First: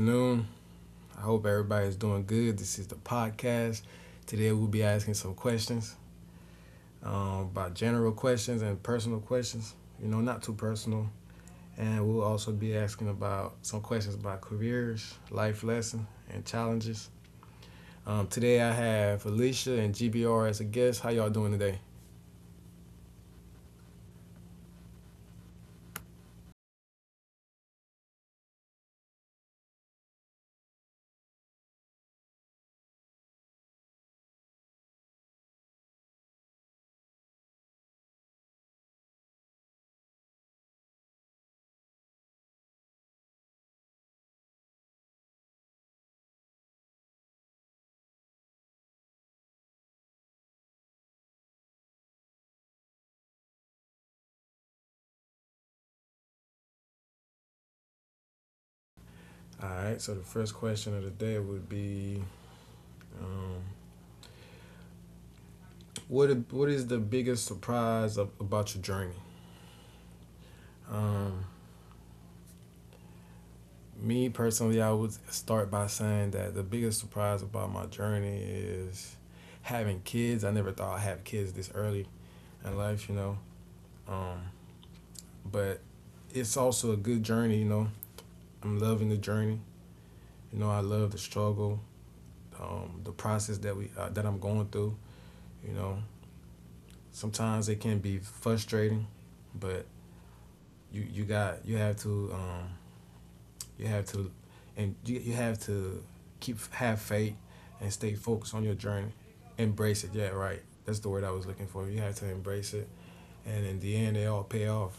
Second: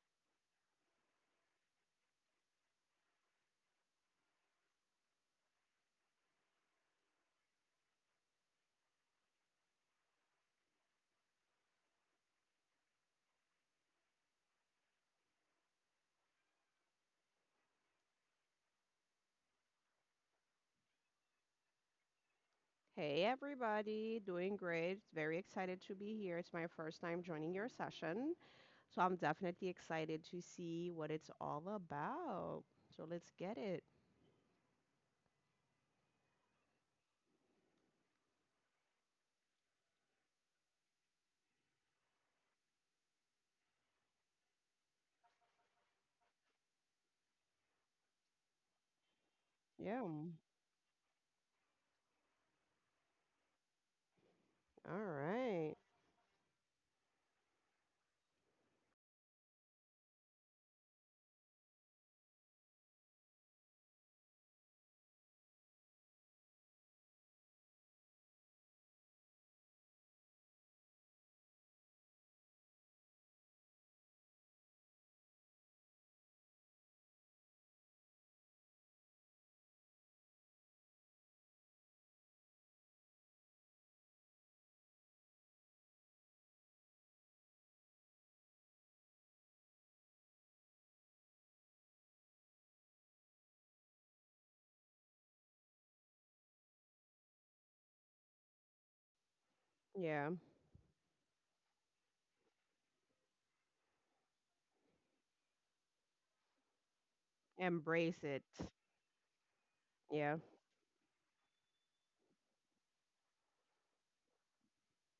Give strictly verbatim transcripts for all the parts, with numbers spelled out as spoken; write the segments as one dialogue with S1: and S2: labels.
S1: afternoon. I hope everybody is doing good. This is the podcast. Today we'll be asking some questions um, about general questions and personal questions, you know, not too personal. And we'll also be asking about some questions about careers, life lessons, and challenges. Um, today I have Alicia and G B R as a guest. How y'all doing today?
S2: Hey everybody, doing great. Very excited to be here. It's my first time joining your session, so I'm definitely excited to see what it's all about. So let's get it. Yeah. Mm. All right.
S1: All right, so the first question of the day would be um, what, what is the biggest surprise of, about your journey? Um, Me personally, I would start by saying that the biggest surprise about my journey is having kids. I never thought I'd have kids this early in life, you know. Um, but it's also a good journey, you know. I'm loving the journey. You know, I love the struggle, um, the process that we uh, that I'm going through. You know, sometimes it can be frustrating, but
S2: Yeah.
S1: you you got you have to um, You have to, and you, you have to keep have faith and
S2: Embrace
S1: stay
S2: it.
S1: focused on your journey. Embrace it.
S2: Yeah.
S1: Yeah, right. That's the word I was looking for. You have to embrace it, and in the end, they all pay off.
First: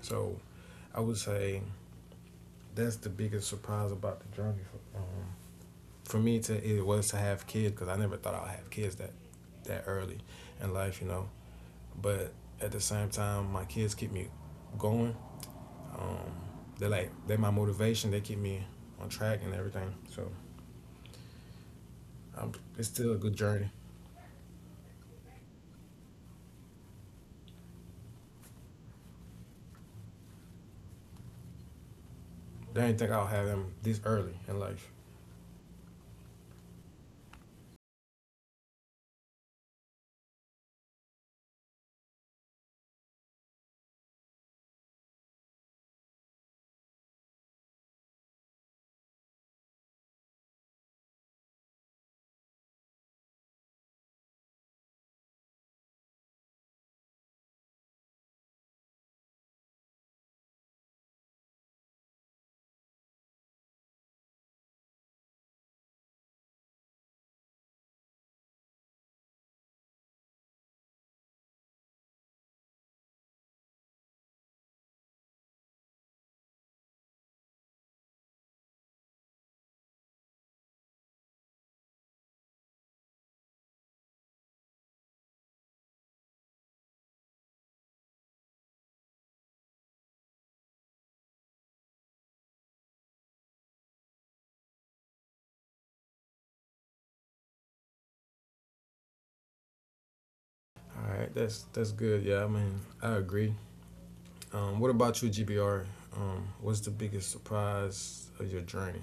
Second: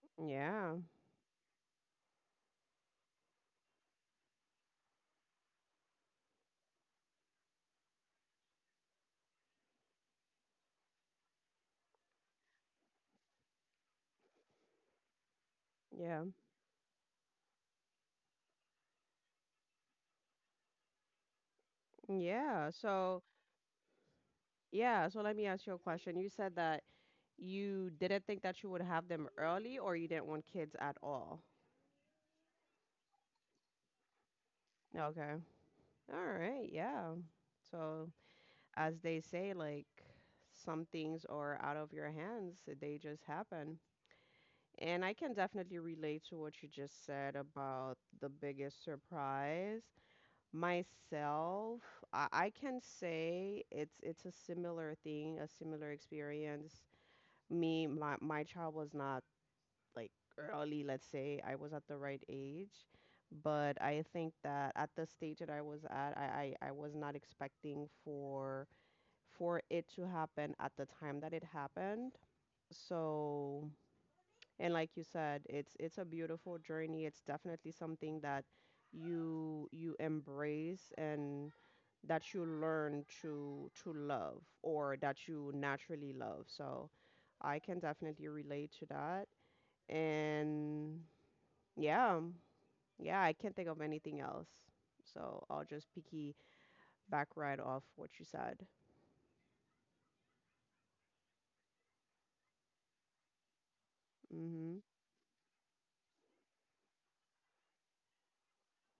S1: So
S2: Yeah.
S1: I would say that's the biggest surprise about the journey. For, um, for me, to it was to have kids because I never thought I'd have kids that that early in life, you know. But at the same time, my kids keep me going. Um,
S2: Yeah.
S1: they're like they're my motivation. They keep me on track and everything. So Um,
S2: Yeah.
S1: it's still a
S2: So,
S1: good journey.
S2: yeah, so let me ask you a question. You said that you didn't think that you would have them early or you didn't want kids at all.
S1: I didn't think I'll have them this early in life.
S2: Okay. All right. Yeah. So, as they say, like some things are out of your hands, they just happen. And I can definitely relate to what you just said about the biggest surprise. Myself, I, I can say it's it's a similar thing, a similar experience. Me, my my child was not like early, let's say I was at the right age, but I think that at the stage that I was at, I I, I was not expecting for for it to happen at the time that it happened. So, and like you said, it's it's a beautiful journey. It's definitely something that you you embrace and that you learn to to love or that you naturally love. So, I can definitely relate to that. And yeah, yeah, I can't think of anything else. So, I'll just picky back right off what you said.
S1: All right, that's that's good. Yeah, I mean, I agree. Um,
S2: Mhm.
S1: what about you, G B R? Um, what's the biggest surprise of your journey?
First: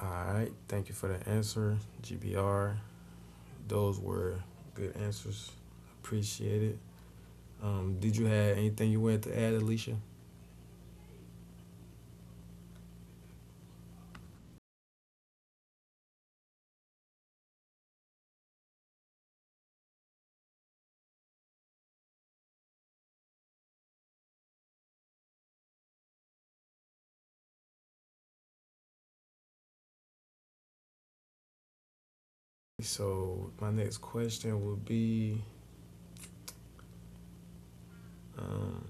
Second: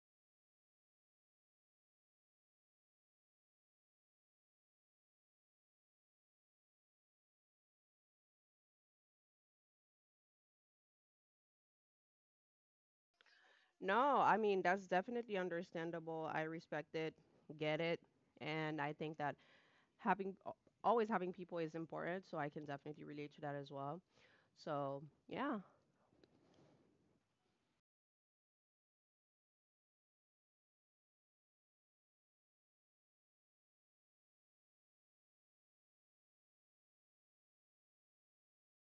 S1: All right, thank you for the answer, G B R. Those were good answers. Appreciate it. Um, did you have anything you wanted to add, Alicia?
S2: No, I mean, that's definitely understandable. I respect it, get it, and I think that having al- always having people is important, so I can definitely relate to that as well. So, yeah.
S1: So my next question would be, um,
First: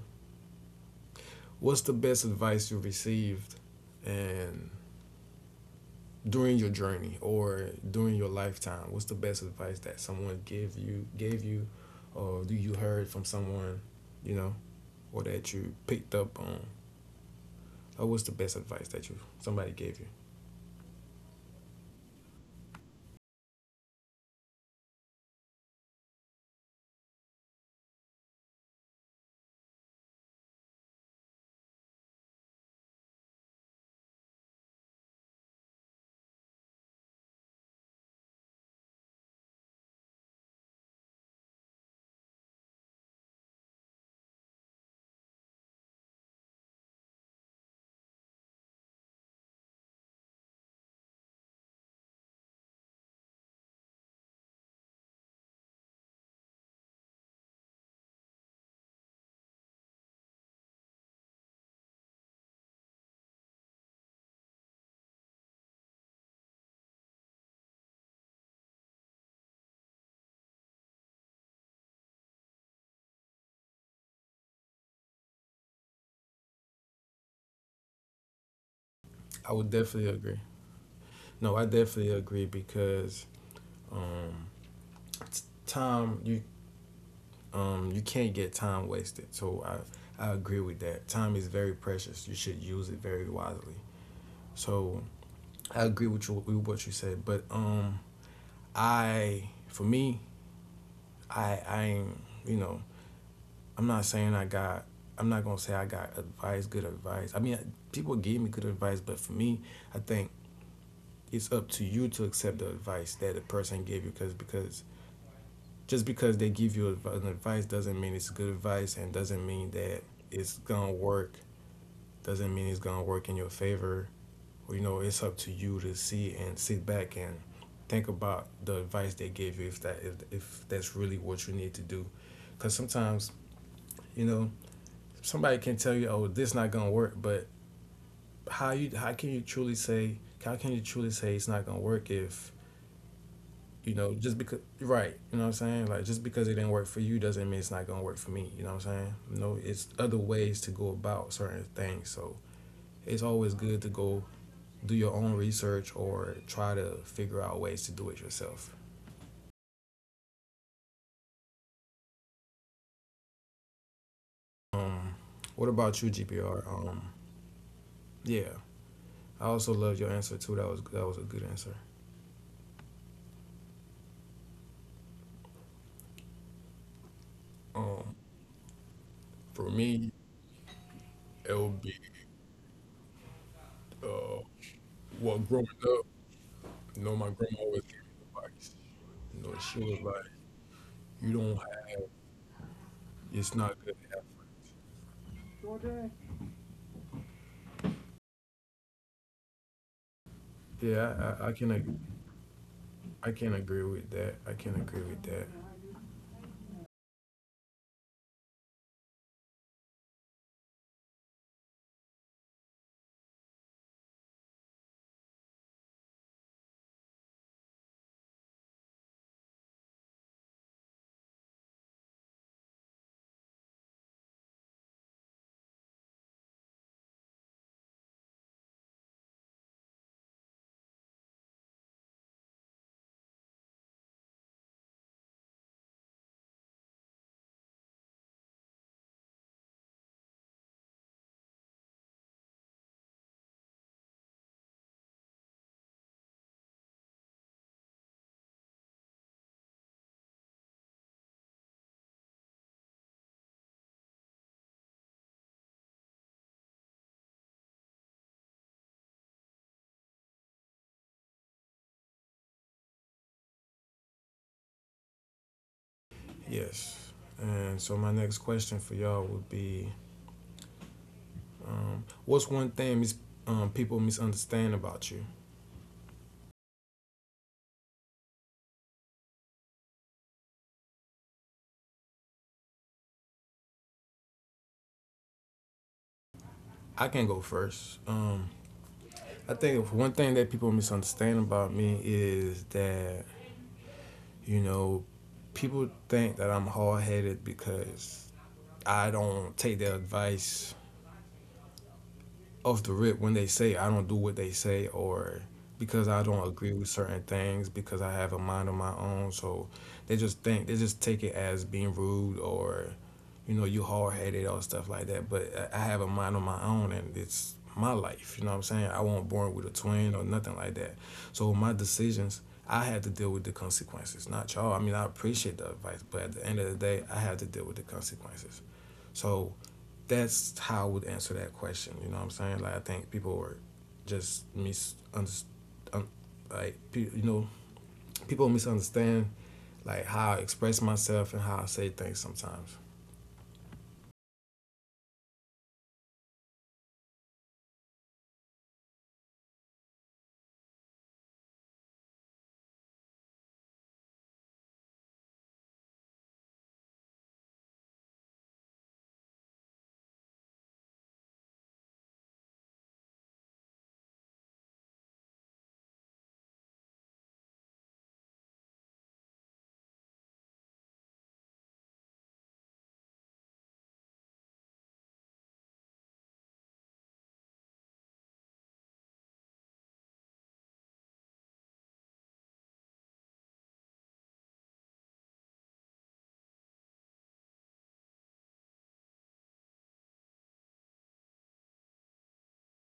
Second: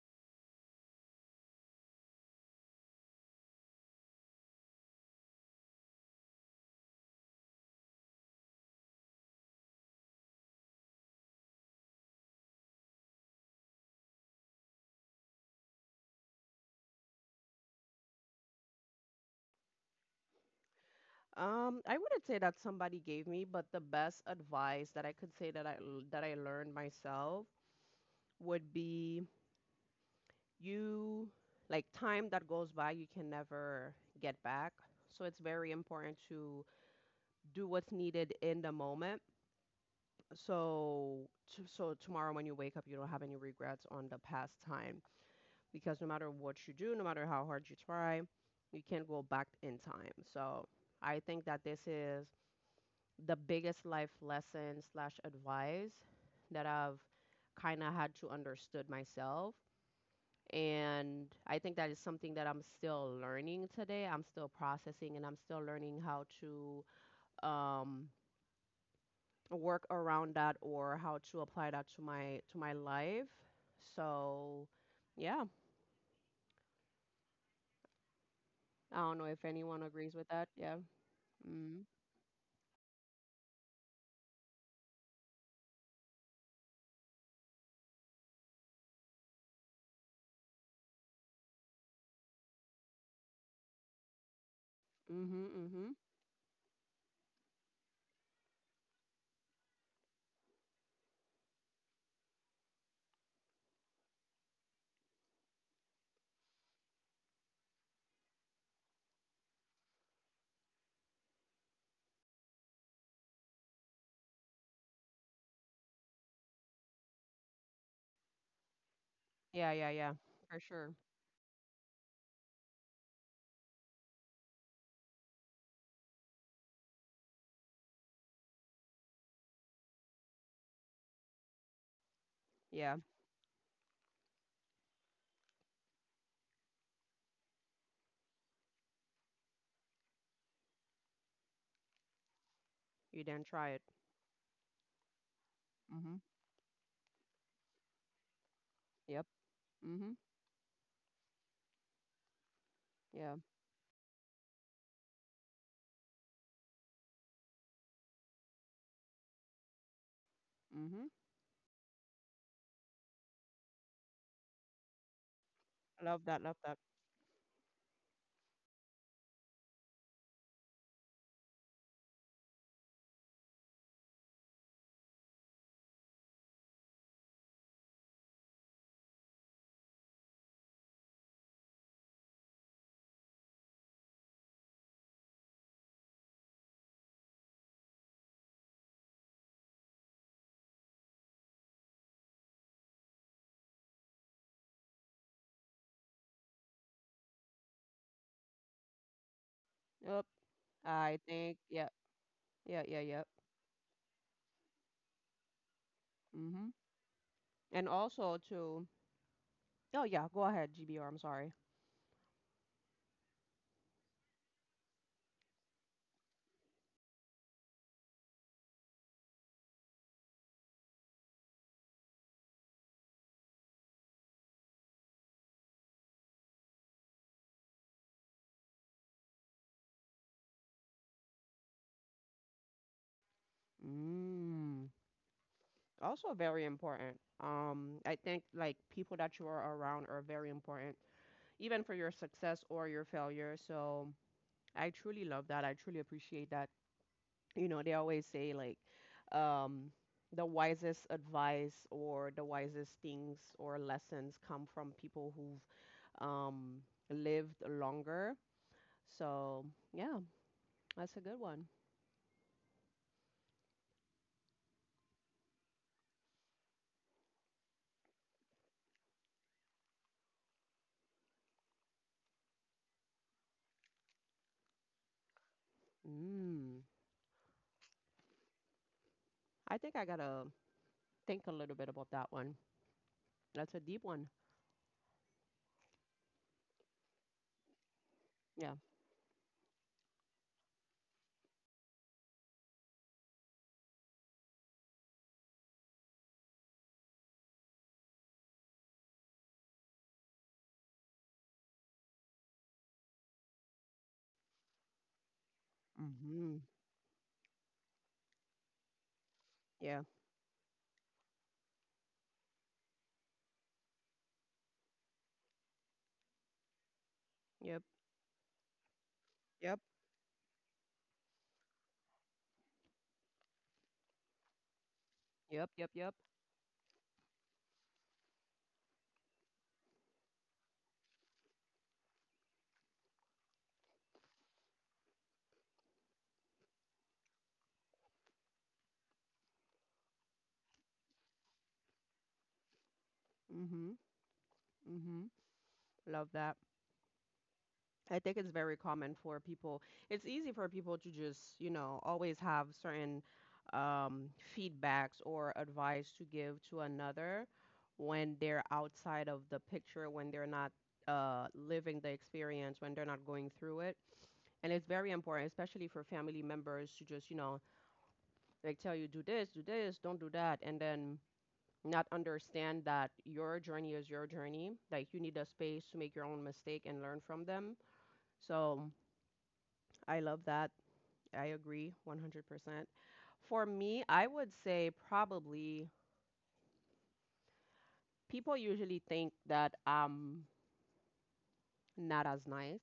S1: what's the best advice you received, and during your journey or during your lifetime what's the best advice that someone gave you gave you or do you heard from someone you know or that you picked up on or what's the best advice that you somebody gave you?
S2: Um, I wouldn't say that somebody gave me, but the best advice that I could say that I l- that I learned myself would be you like time that goes by, you can never get back. So it's very important to do what's needed in the moment so to, so tomorrow when you wake up you don't have any regrets on the past time because no matter what you do, no matter how hard you try, you can't go back in time. So I think that this is the biggest life lesson slash advice that I've kind of had to understood myself, and I think that is something that I'm still learning today. I'm still processing and I'm still learning how to um, work around that or how to apply that to my to my life. So, yeah, I don't know if
S1: I would
S2: anyone
S1: definitely
S2: agrees with
S1: agree.
S2: that. Yeah.
S1: No i
S2: Mm-hmm.
S1: definitely agree because um time you um you can't get time wasted, so i i agree with that. Time is very precious. You should use it very wisely. So
S2: Mm-hmm.
S1: I
S2: Mm-hmm.
S1: agree with you with what you said, but um I for me, I I ain't, you know, I'm not saying I got, I'm not gonna say I got advice, good advice. I mean, people give me good advice, but for me, I think it's up to you to accept the advice that the person gave you, because because just because they give you an advice doesn't mean it's good advice, and doesn't mean
S2: Yeah, yeah,
S1: that
S2: yeah.
S1: it's
S2: For
S1: gonna
S2: sure.
S1: work. Doesn't mean it's gonna work in your favor. You know, it's up to you to see and sit back and think about the advice they gave you, if that if, if that's really what you need to do, because
S2: Yeah.
S1: sometimes, you know, somebody can tell you, "Oh, this not gonna work," but how you how can you truly say, how can you truly say it's not gonna work if,
S2: You didn't try it.
S1: you know, just because, right, you know what I'm saying, like just
S2: Mm-hmm.
S1: because it didn't work for you doesn't mean it's not gonna work for me. You know what I'm saying?
S2: Yep.
S1: You know, it's other
S2: Mm-hmm.
S1: ways to go about certain things. So it's
S2: Yeah.
S1: always good to go do your own research or try to figure out ways to do it yourself.
S2: Mm-hmm.
S1: um what about you,
S2: Love that. Love
S1: gpr?
S2: that.
S1: um yeah I also loved your answer too. That was that was a good answer. um for me, it would be, Uh, well, growing up, you know, my grandma always gave me advice. You know, she was like, "You don't have. It's not good effort."
S2: Yep. I
S1: Yeah, I, I I
S2: think.
S1: can
S2: Yeah.
S1: ag-
S2: Yeah. Yeah.
S1: I
S2: Yep.
S1: can agree with that. I can agree with that.
S2: Mm-hmm. And also to. Oh yeah. Go ahead, G B R. I'm sorry. Mm. Also very important. Um, I think like people that you are around are very important, even for your success or your failure. So I truly love that. I truly appreciate that. You know, they always say like, um, the wisest advice or the wisest things or lessons come from people who've um, lived longer. So yeah, that's a good one.
S1: Yes. And so my next question for y'all would be, um, what's one thing mis- um, people misunderstand about you?
S2: Mm. I think I gotta think a little bit about that one. That's a deep one.
S1: I can go first. Um,
S2: Yeah.
S1: I think if one thing that people misunderstand about me is that, you know, people think that I'm hard headed because I don't take their advice off the rip when they say it. I don't do what they say, or because I don't
S2: Mhm.
S1: agree with certain things because I have a mind of my own. So
S2: Yeah.
S1: they just think, they just take it as being rude, or you know, you hard headed, or stuff like that. But I I have a mind of my own, and it's
S2: Yep.
S1: my life. You know what I'm saying? I wasn't born with a
S2: Yep.
S1: twin or nothing like that. So my decisions. I had to deal with the consequences, not y'all. I mean, I appreciate the
S2: Yep. Yep.
S1: advice, but
S2: Yep.
S1: at the end of the day, I had to deal with the consequences. So that's how I would answer that question. You know what I'm saying? Like I think people are, just misunderstood. Um, like pe- you know, people misunderstand like how I express myself and how I say things sometimes.
S2: Mhm. Mhm. Love that. I think it's very common for people. It's easy for people to just, you know, always have certain um, feedbacks or advice to give to another when they're outside of the picture, when they're not uh, living the experience, when they're not going through it. And it's very important, especially for family members, to just, you know, like tell you, do this, do this, don't do that, and then not understand that your journey is your journey. Like you need a space to make your own mistake and learn from them. So I love that. I agree one hundred percent. For me, I would say probably people usually think that I'm not as nice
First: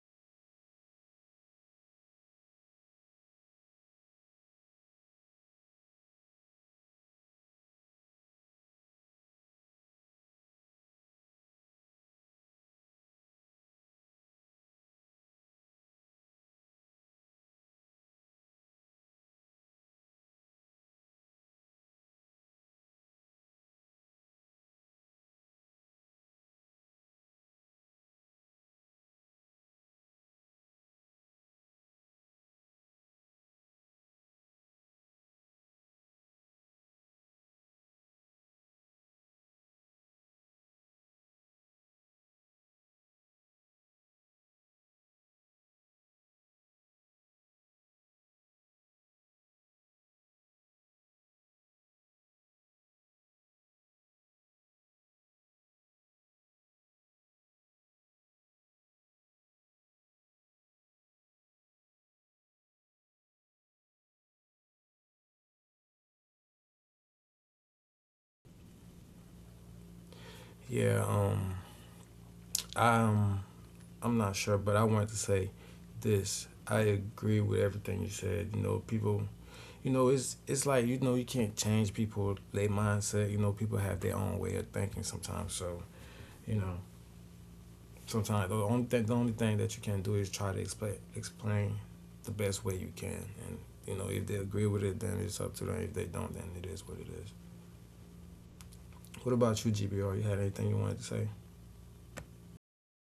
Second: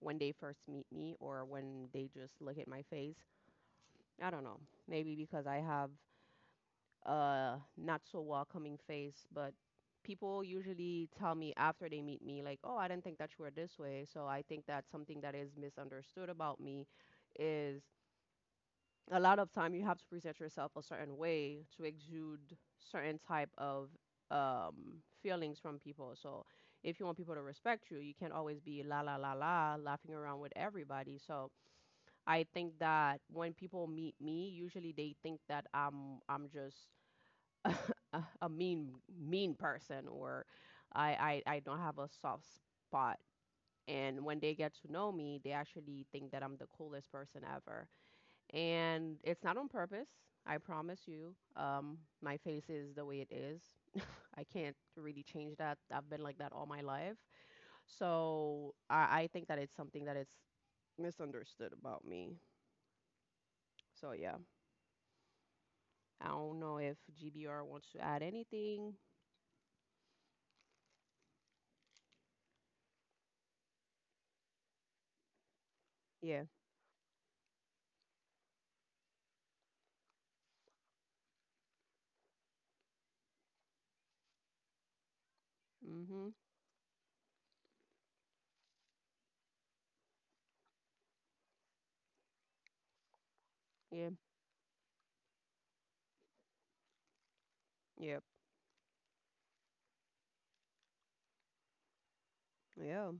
S2: when they first meet me or when they just look at my face. I don't know. Maybe because I have uh not so welcoming face, but people usually tell me after they meet me like, "Oh, I didn't think that you were this way." So I think that something that is misunderstood about me is a lot of time you have to present yourself a certain way to exude certain type of um feelings from people. So if you want people to respect you, you can't always be la la la la laughing around with everybody. So I think that when people meet me, usually they think that I'm I'm just a, a mean mean person or I, I I don't have a soft spot. And when they get to know me, they actually think that I'm the coolest person ever. And it's not on purpose. I promise you. Um, my face is the way it is. I can't really change that. I've been like that all my life. So I, I think that it's something that it's misunderstood about me. So yeah, I don't know if G B R wants to add anything.
S1: Yeah, um, I'm I'm not sure, but I wanted to say
S2: Yeah.
S1: this. I agree with everything you said. You know, people, you know, it's it's like, you know, you can't change people their mindset. You know, people have their own way of thinking sometimes. So
S2: Mhm.
S1: you know, sometimes the only thing, the only thing that you can do is try to explain explain the best way you can, and you
S2: Yeah.
S1: know, if they agree with it, then it's up to them. If they don't, then it is what it is.
S2: Yeah.
S1: What about you, G B R? You had anything you wanted to say?
S2: Yeah.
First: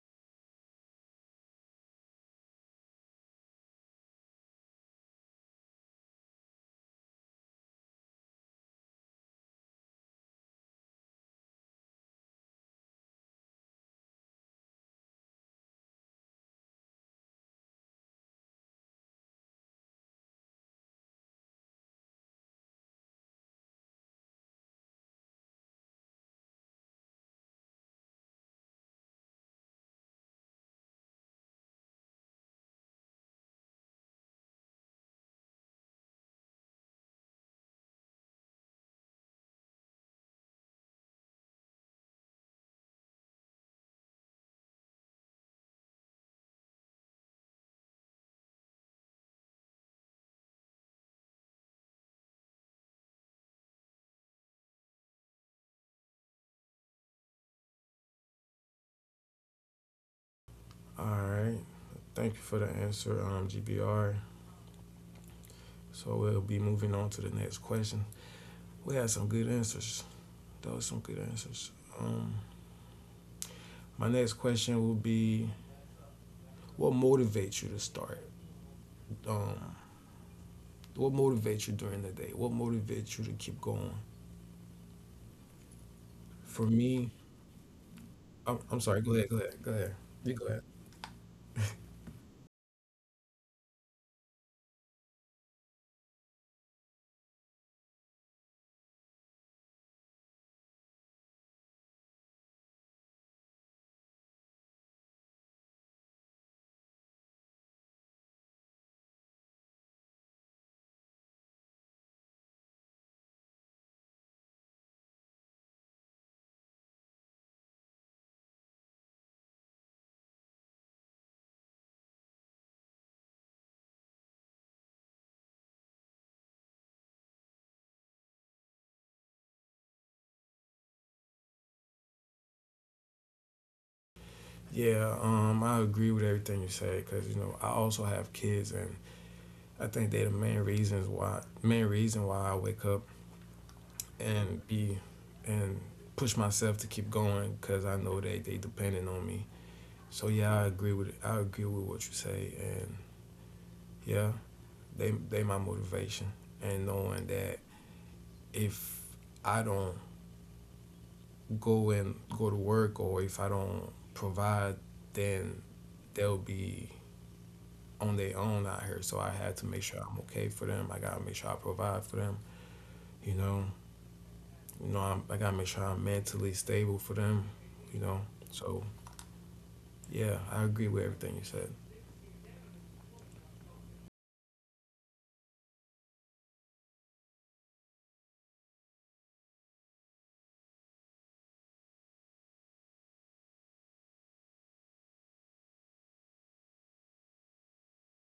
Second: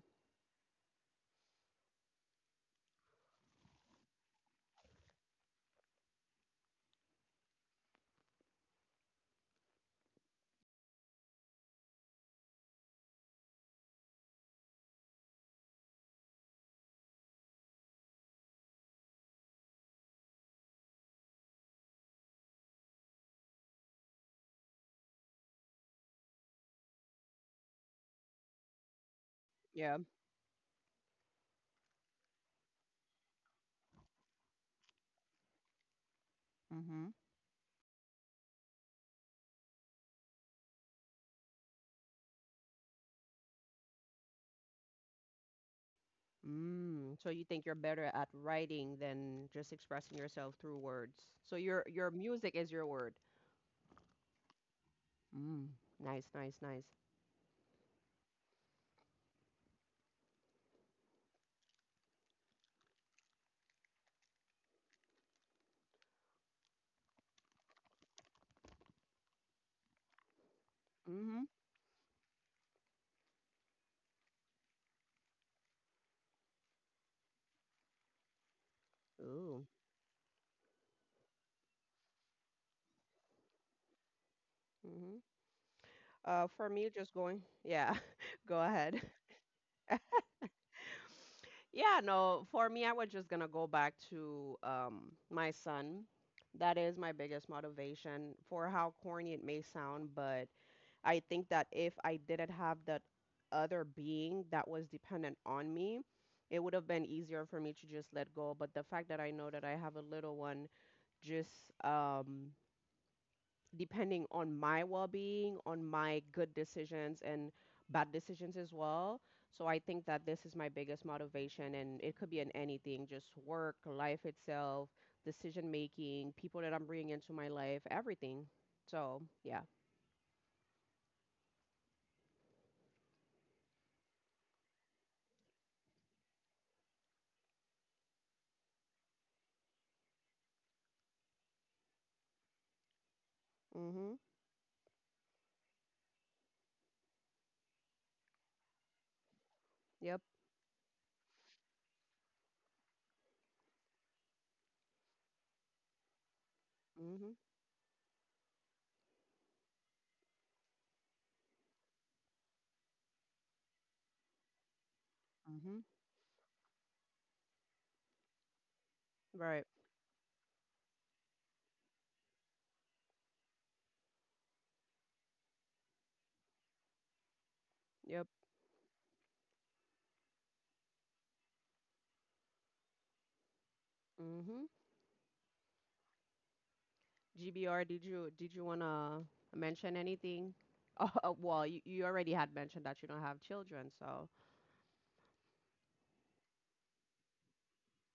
S2: Yeah. Mm-hmm. Mm. So you think you're better at writing than just expressing yourself through words. So your your music is your word. Mm. Nice, nice, nice.
S1: All right, thank you for the answer, um, G B R. So we'll be moving on to the next question. We had some good answers. Those some good
S2: Mm-hmm.
S1: answers. Um, my next question will be, what motivates you to start?
S2: Ooh.
S1: Um, what motivates you during the day? What motivates you to keep going?
S2: Mm-hmm. Uh,
S1: For
S2: for me,
S1: me,
S2: just going. Yeah.
S1: I'm,
S2: Go
S1: I'm sorry.
S2: ahead.
S1: Go ahead. Go ahead. Go ahead. You go ahead.
S2: Yeah, no, for me, I was just gonna go back to um my son. That is my biggest motivation for how corny it may sound, but I think that if I didn't have that other being that was dependent on me, it would have been easier for me to just let go. But the fact that I know that I have a little one just um, depending on my well being, on my good decisions, and bad decisions as well. So I think that this is my biggest motivation, and it could be in anything, just work, life itself, decision making, people that I'm bringing into my life, everything. So, yeah.
S1: Yeah, um, I agree with everything you say because, you know, I also have kids, and I think they're the main reasons why main reason why I wake up
S2: Mm hmm.
S1: and be and push myself to keep going because I know that they dependent on me.
S2: Yep.
S1: So yeah, I agree with I agree with what you say, and yeah, they they my motivation, and knowing
S2: Mm
S1: that if I don't go and go to work, or if I don't provide, then
S2: hmm.
S1: they'll be on their own out here. So I had to
S2: Right.
S1: make sure I'm okay for them. I gotta make sure I provide for them. You know, you know, I'm, I gotta make sure I'm mentally stable for them. You know,
S2: Yep.
S1: so yeah, I agree with everything you said.
S2: Mhm. G B R, did you did you wanna mention anything? Oh, well, you, you already had mentioned that you don't have children, so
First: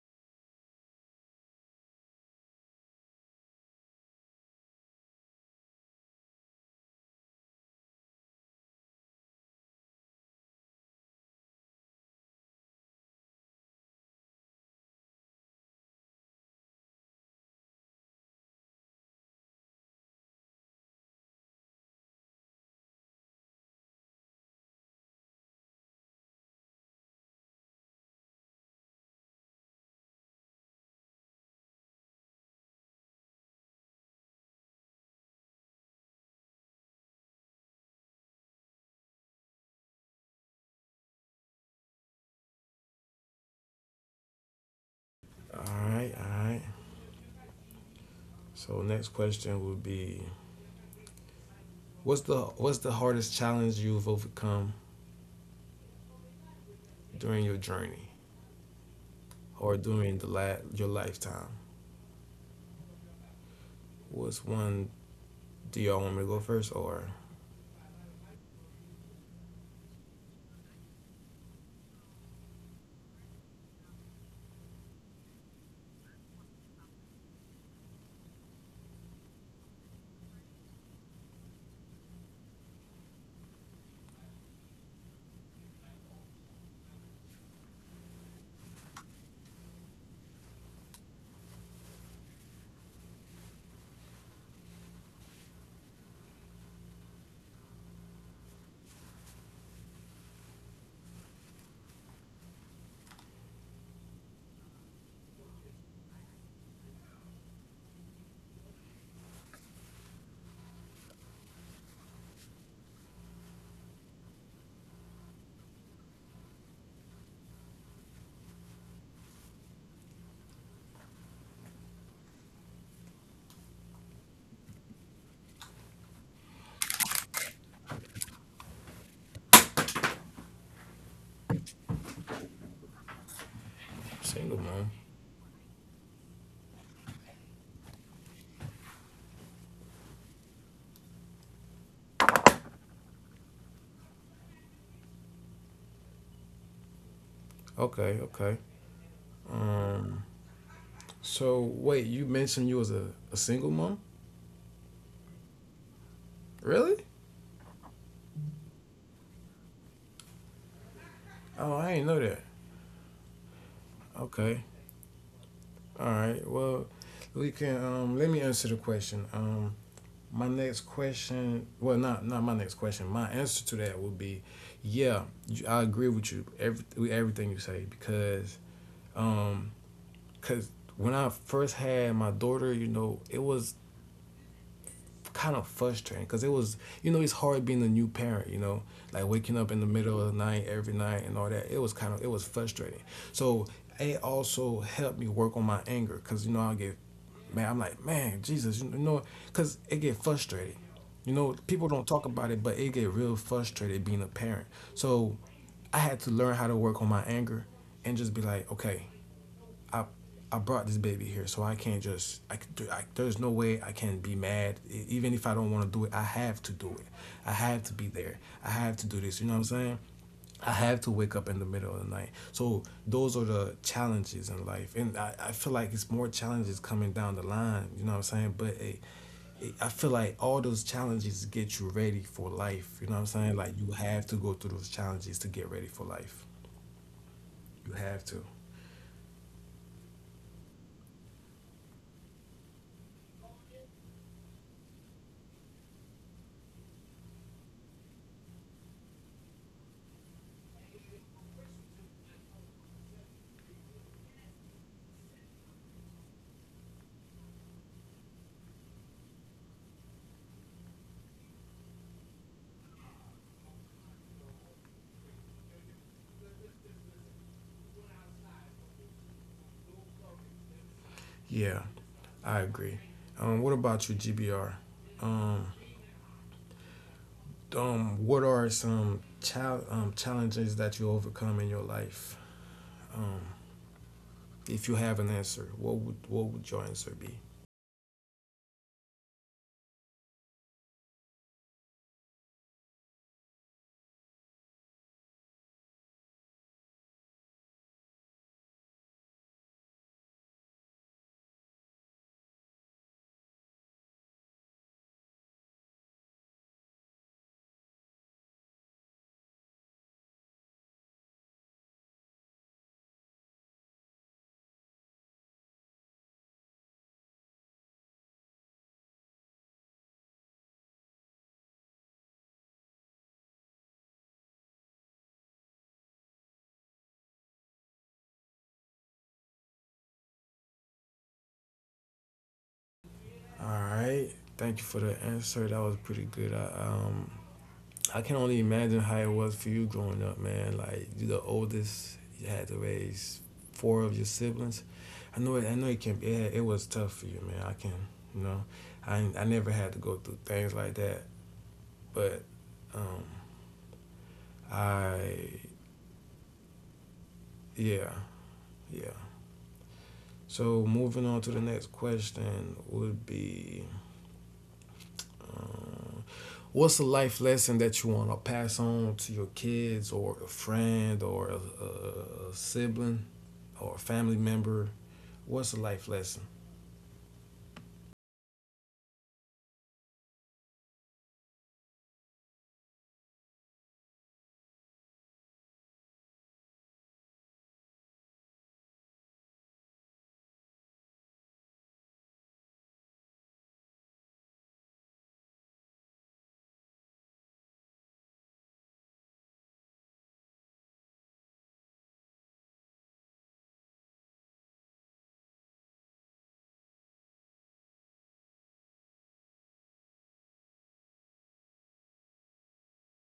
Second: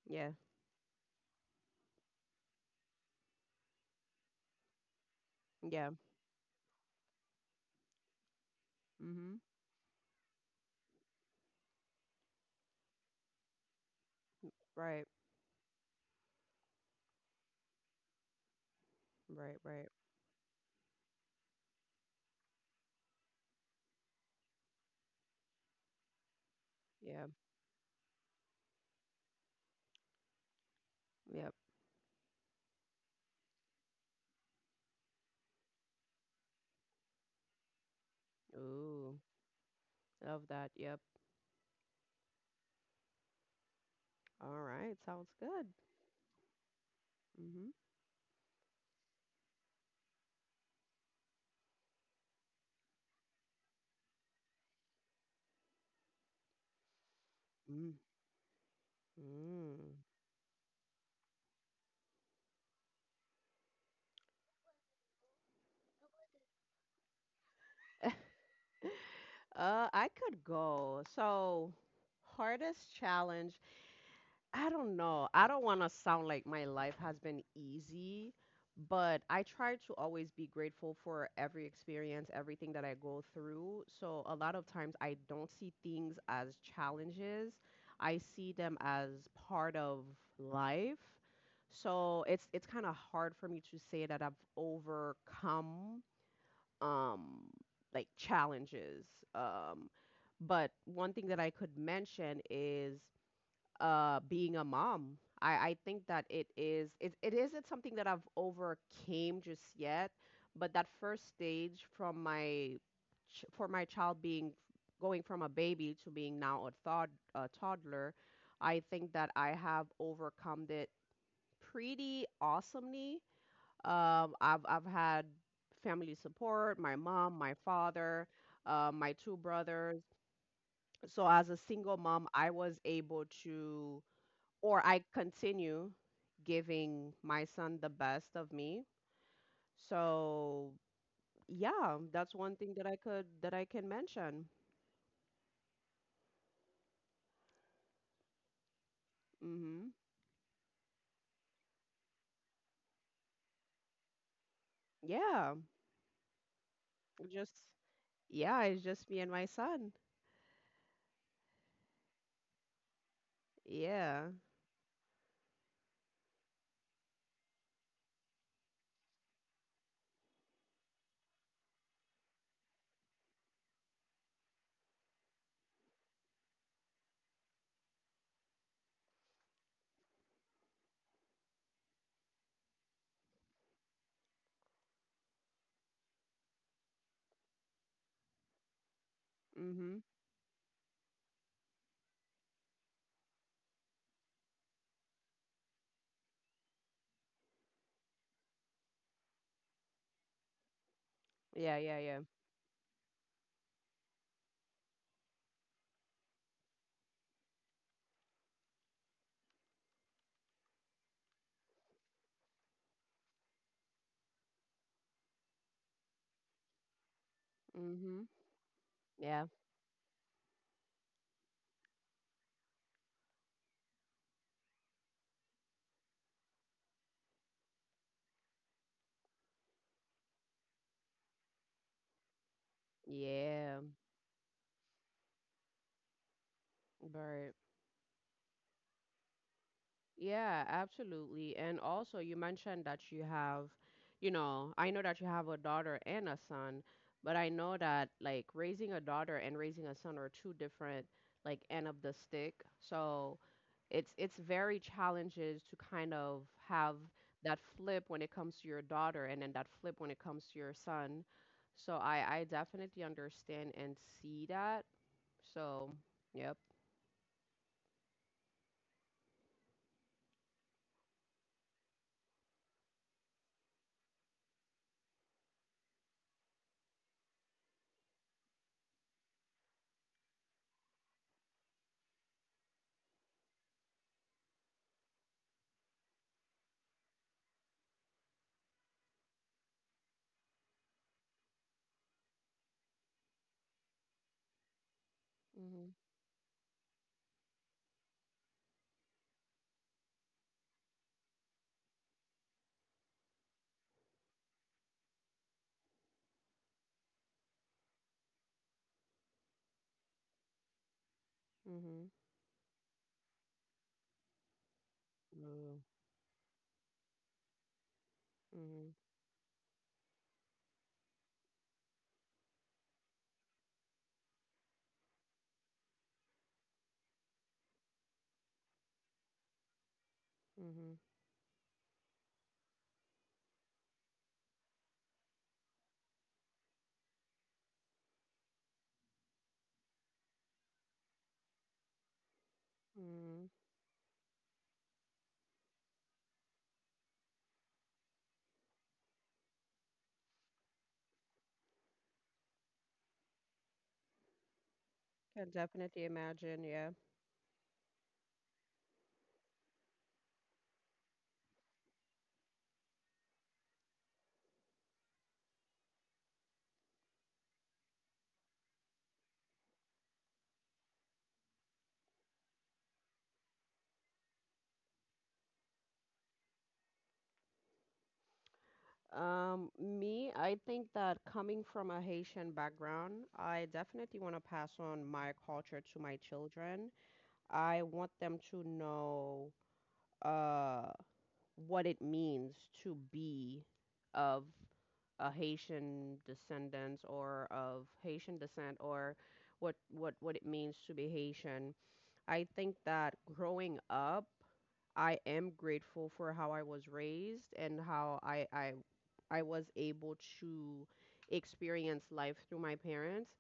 S2: yeah. Yeah. Mhm. Right. Right, right. Yeah. Yep. Ooh, love that. Yep. All right. Sounds
S1: All
S2: good.
S1: right, all right.
S2: Mhm.
S1: So next question would be, what's the what's the hardest challenge you've overcome during your
S2: Mm.
S1: journey or during the la- your lifetime? What's one? Do y'all want me to go first or
S2: Mm. Uh, I could go. So, hardest challenge, I don't know. I don't want to sound like my life has been easy, but I try to always be grateful for every experience, everything that I go through. So a lot of times I don't see things as challenges. I see them as part of life. So it's it's kind of hard for me to say that I've overcome um like challenges. Um but one thing that I could mention is uh being a mom. I I think that it is it it isn't something that I've overcame just yet, but that first stage from my ch- for my child being, going from a baby to being now a thod a toddler, I think that I have overcome it pretty awesomely. Um, I've I've had family support, my mom, my father, uh, my two brothers. So as a single mom, I was able to,
S1: single
S2: or
S1: mom?
S2: I continue giving my son the best of me. So yeah, that's one thing that I could that I can mention.
S1: Okay, okay.
S2: Mhm.
S1: Um, so wait, you mentioned you was a, a single mom?
S2: Yeah,
S1: Really?
S2: just yeah, it's just me and my son.
S1: Oh, I didn't know that.
S2: Yeah.
S1: Okay. All right. Well, we can um let me answer the question. Um my next question, well not not my next question. My answer to that would be yeah, you- I agree with you every with everything you say, because um cuz when I first had my daughter, you know, it was kind of frustrating because it was, you know, it's hard being a new parent, you know, like waking up in the
S2: Mhm.
S1: middle of the night every night and all that. It was kind of it was frustrating. So it also helped me work on my anger, because you know, I'll get, man, I'm like, man, Jesus, you know, because it get frustrated. You know,
S2: Yeah, yeah,
S1: people
S2: yeah.
S1: don't talk about it, but it get real frustrated being a parent. So I had to learn how to work on my anger, and just be like, okay, I I brought this baby here, so I can't just I, I there's no way I can be mad. E- Even if I don't want to do it, I have to do it. I have to be
S2: Mhm.
S1: there. I have to do
S2: Yeah.
S1: this. You know what I'm saying? I have to wake up in the middle of the night. So those are the challenges in life, and I, I feel like it's more challenges coming down the line. You know what I'm saying? But it, it, I feel like all those challenges get you ready for life. You know what I'm saying?
S2: Yeah.
S1: Like you have to go through those challenges to get ready for life.
S2: But
S1: You have to.
S2: yeah, absolutely. And also, you mentioned that you have, you know, I know that you have a daughter and a son, but I know that like raising a daughter and raising a son are two different like end of the stick. So it's it's very challenges to kind of have that flip when it comes to your daughter and then that flip when it comes to your son. So I I definitely understand and see that. So, yep.
S1: Yeah, I agree. Um, what about you, G B R? Um, um, what are some chal- um, challenges that you overcome in your life? Um, if you have an answer, what would what would your answer be?
S2: Mhm. Mhm. Mm. Mhm. Mhm.
S1: All right, thank you for the answer. That was pretty good. I, um, I can only imagine how it was for you growing up, man. Like you are the oldest, you had to raise
S2: Mm,
S1: four of your siblings. I know it. I know it can. be- It, it was tough for you, man. I can. You know, I I never had to go through things like that, but um,
S2: can
S1: I
S2: definitely imagine, yeah.
S1: yeah, yeah. So moving on to the next question would be. Um, What's a life lesson that you want to pass on to your kids or a friend or a, a sibling or a family member? What's a life lesson?
S2: Um, me, I think that coming from a Haitian background, I definitely want to pass on my culture to my children. I want them to know uh, what it means to be of a Haitian descendant or of Haitian descent, or what what what it means to be Haitian. I think that growing up, I am grateful for how I was raised and how I I I was able to experience life through my parents.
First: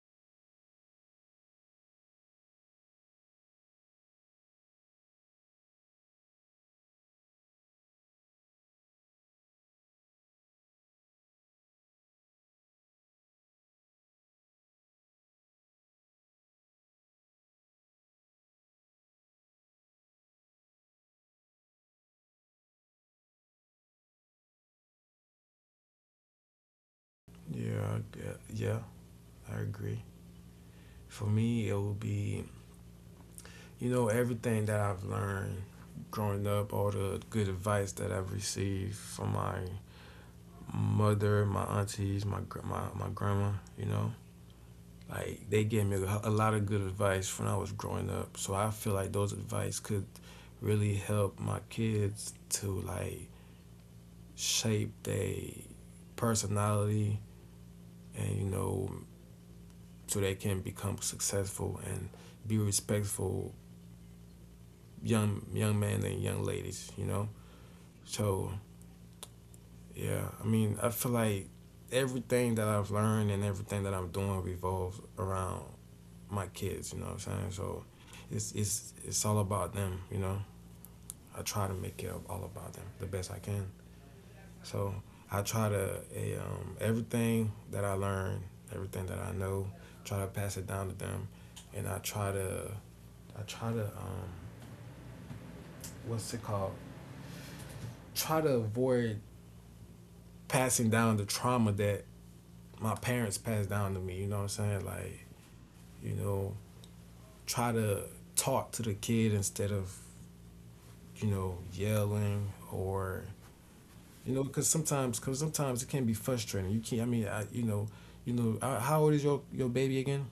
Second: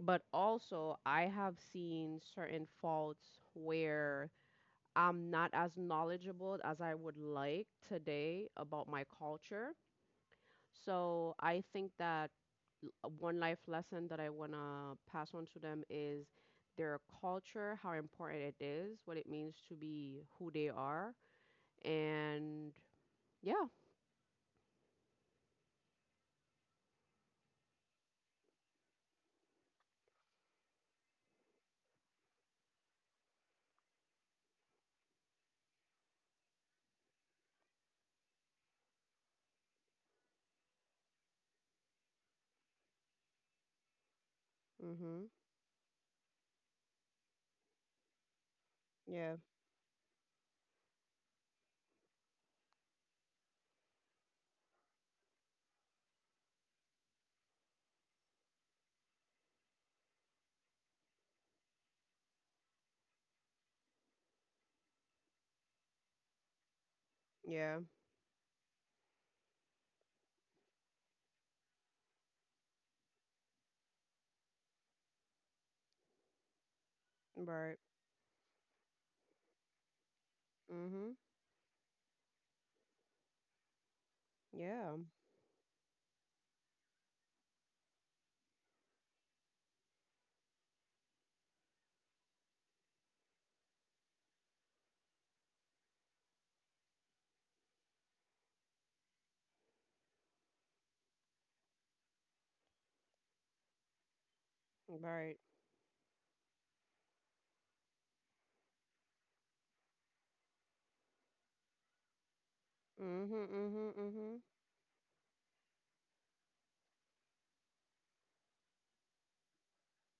S2: But also, I have seen certain faults where I'm not as knowledgeable as I would like today about my culture. So I think that l- one life lesson that I want to pass on to them is their culture, how important it is, what it means to be who they are, and yeah.
S1: Yeah, I g- yeah, I agree. For me, it would be, you know, everything that I've learned growing up, all the good advice that I've received from my mother, my aunties, my my, my grandma, you know,
S2: Mhm.
S1: like they gave me a lot of good advice when I was growing up. So I feel like those
S2: Yeah.
S1: advice could really help my kids to like shape their personality, and you know so they can become successful and be respectful young young men and young ladies, you know.
S2: Yeah.
S1: So yeah, I mean I feel like everything that I've learned and everything that I'm doing revolves around my kids. You know what I'm saying? So
S2: Right.
S1: it's it's it's all about them. You know,
S2: Mhm.
S1: I try to make it all about them the best I can. So
S2: Yeah.
S1: I try to a um, everything that I learn, everything that I know, try to pass it down to them, and I try to I try to um, what's it called? Try to avoid passing down the trauma that my parents passed down to me. You know what I'm saying? Like
S2: Right.
S1: you know, try to talk to the kid instead of you know yelling or.
S2: Mhm. Mhm.
S1: You know,
S2: Mhm.
S1: because sometimes, because sometimes it can be frustrating. You can't. I mean, I, you know, you know. Uh, How old is your your baby again?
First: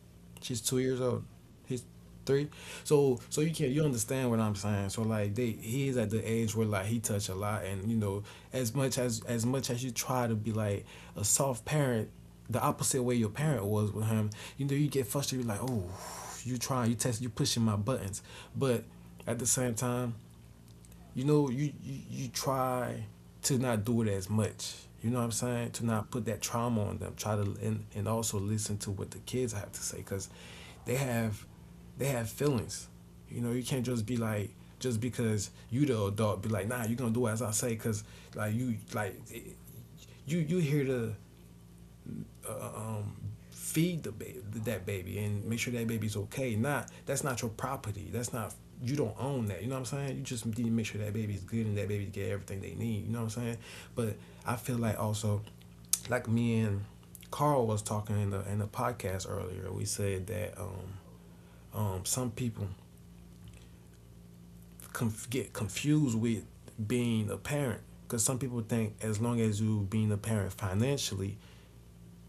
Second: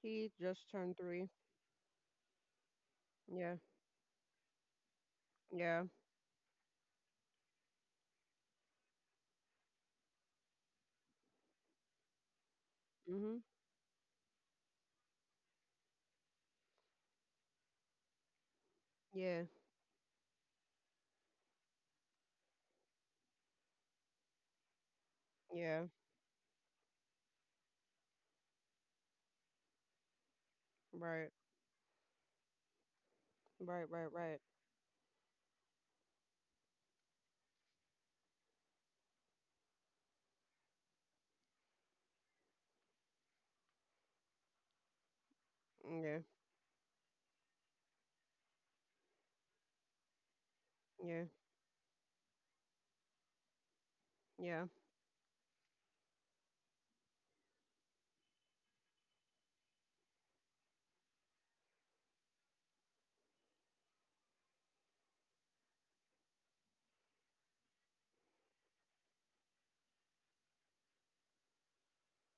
S2: He
S1: She's
S2: just
S1: two
S2: turned
S1: years old.
S2: three.
S1: He's three. So, so you
S2: Yeah.
S1: can't. You understand what I'm saying? So, like, they
S2: Yeah.
S1: he is at the age where like he touch a lot, and you know, as much as as much as you try to be like a soft parent, the opposite way your
S2: Mhm.
S1: parent was with him, you know, you get frustrated. You're like, oh, you trying, you test, you pushing my buttons, but
S2: Yeah.
S1: at the same time you know, you, you you try to not do it as much. You know what I'm saying?
S2: Yeah.
S1: To not put that trauma on them. Try to and, and also listen to what the kids have to say, because they
S2: Right.
S1: have they have feelings. You know, you
S2: Right.
S1: can't
S2: Right.
S1: just be
S2: Right.
S1: like, just because you the adult, be like, nah, you're gonna do as I say, because like you like you you hear the uh, um, feed the baby, that baby, and make sure that
S2: Yeah.
S1: baby's okay. Not, that's not your property. That's not, you don't own that. You know what I'm saying? You just need to make sure
S2: Yeah.
S1: that baby's good and that baby get everything they need. You know what I'm saying? But
S2: Yeah.
S1: I feel like, also, like me and Carl was talking in the in the podcast earlier. We said that um, um, some people conf- get confused with being a parent, because some people think, as long as you being a parent financially,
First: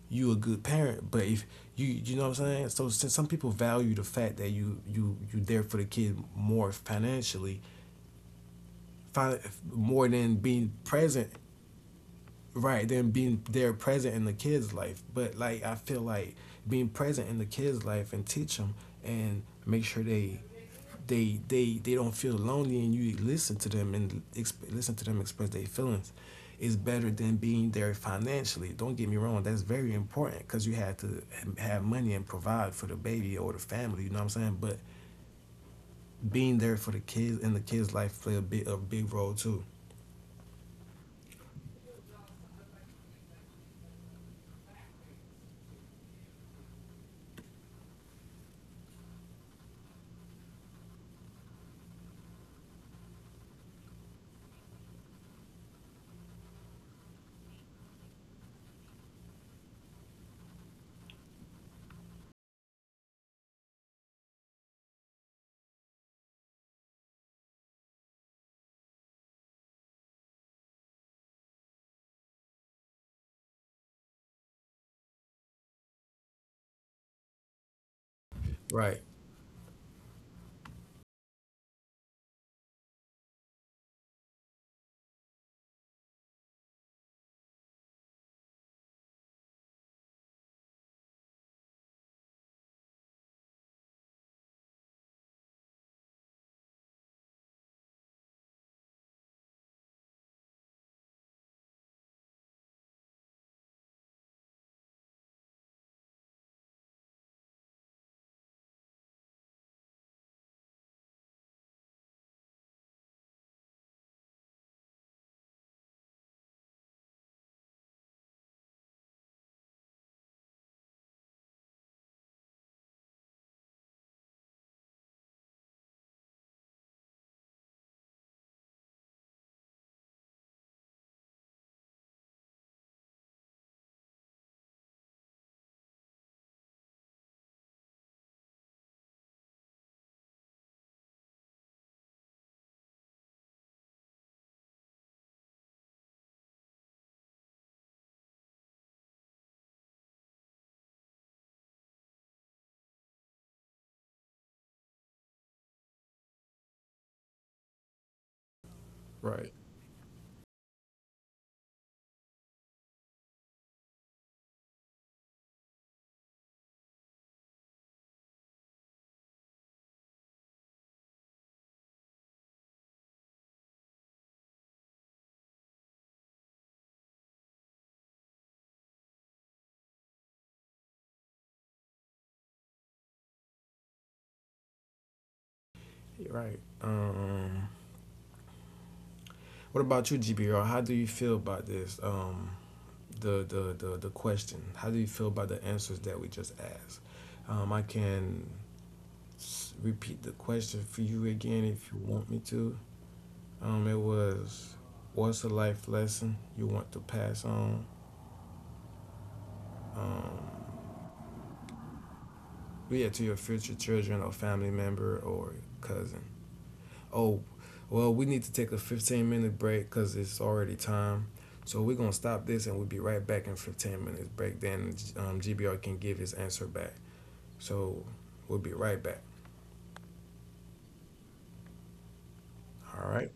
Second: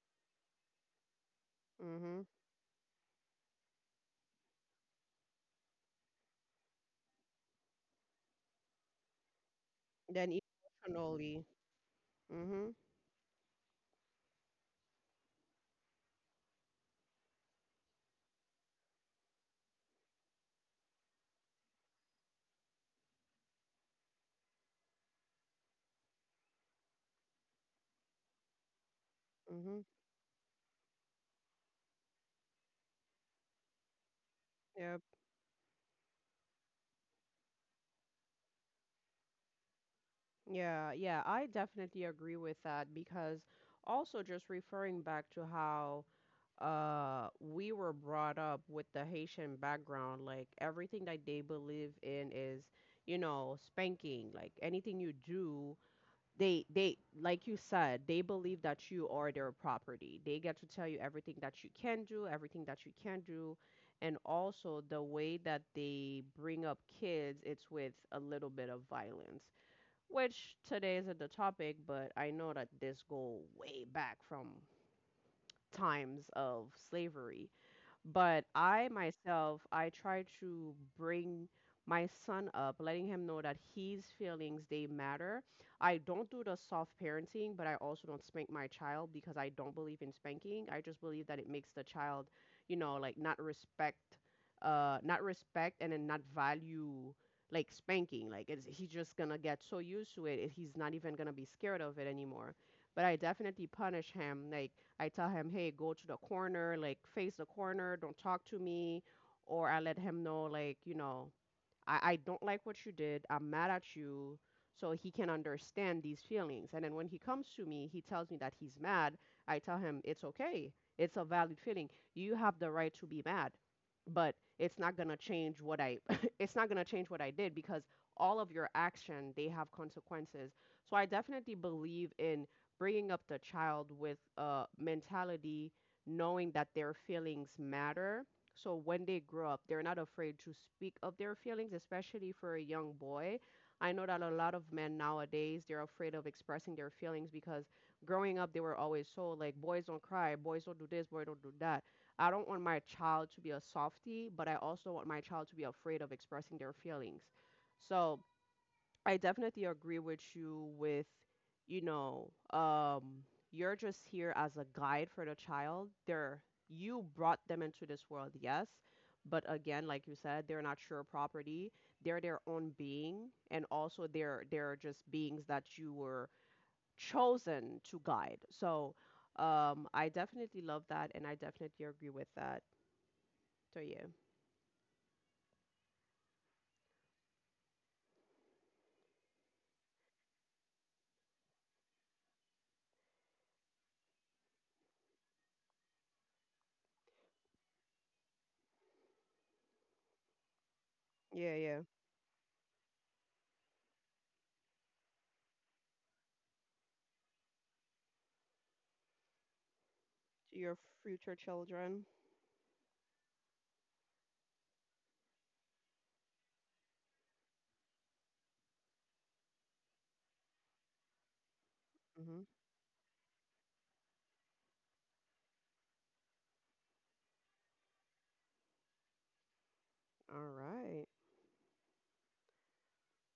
S1: you a good parent. But if you you know
S2: Mhm.
S1: what I'm saying, so since some people value the fact that you you you there for the kid more financially, more than
S2: Then
S1: being present,
S2: emotionally. Mhm.
S1: right? Than being there present in the kid's life. But like I feel like being present in the kid's life, and teach them, and make sure they they they they don't feel lonely, and you listen to them, and exp- listen to them express their feelings, is better than being there financially. Don't get me wrong, that's
S2: Mhm.
S1: very important because you have to have money and provide for the baby or the family, you know what I'm saying. But
S2: Yep.
S1: being there for the kids and the kids life play a big a big role too.
S2: Yeah. Yeah, I definitely agree with that, because also, just referring back to how uh we were brought up with the Haitian background, like everything that they believe in is, you know, spanking. Like anything you do, they they like you said, they believe that you are their property. They get to tell you everything that you can do, everything that you can't do. And also, the way that they bring up kids, it's with a little bit of violence, which today isn't the topic, but I know that this go way back from times of slavery. But I
S1: Right.
S2: myself, I try to bring my son up, letting him know that his feelings, they matter. I don't do the soft parenting, but I also don't spank my child because I don't believe in spanking. I just believe that it makes the child, you know, like not respect, uh, not respect and then not value like spanking. Like it's, he's just gonna get so used to it, he's not even gonna be scared of it anymore, but I definitely punish him. Like I tell him, "Hey, go to the corner, like face the corner, don't talk to me." Or I let him know like, you know, I, I don't like what you did. I'm mad at you. So he can understand these feelings. And then when he comes to me, he tells me that he's mad. I tell him it's okay. It's a valid feeling. You have the right to be mad, but it's not gonna change what I it's not gonna change what I did, because all of your action, they have consequences. So I definitely believe in bringing up the child with a mentality knowing that their feelings matter, so when they grow up, they're not afraid to speak of their feelings, especially for a young boy. I know that a lot of men nowadays, they're afraid of expressing their feelings because growing up, they were always so like, boys don't cry, boys don't do this, boys don't do that. I don't want my child to be a softie, but I also want my child to be afraid of expressing their feelings. So I
S1: Right.
S2: definitely agree with you with, you know, um, you're just here as a guide for the child. They're, you brought them into this world, yes, but again, like you said, they're not your property. They're their own being, and also they're they're just beings that you were chosen to guide. So, um, I definitely love that, and I definitely agree with that. So yeah,
S1: Right. Um what about you, GBR? How do you feel about this? Um the the the, the question, how do you feel about the answers that we just asked? Um i can repeat the question for you
S2: yeah,
S1: again
S2: yeah.
S1: if you want me to. Um, it was, what's a life lesson you want to pass on? Um,
S2: To your future children.
S1: yeah, to your future children or family member or cousin. Oh, well, we need to take a fifteen minute break because it's already time. So we're going to
S2: Mm-hmm.
S1: stop this and we'll be right back in fifteen minutes break. Then um, G B R can give his answer back. So we'll be right back.
S2: All right.
S1: All right.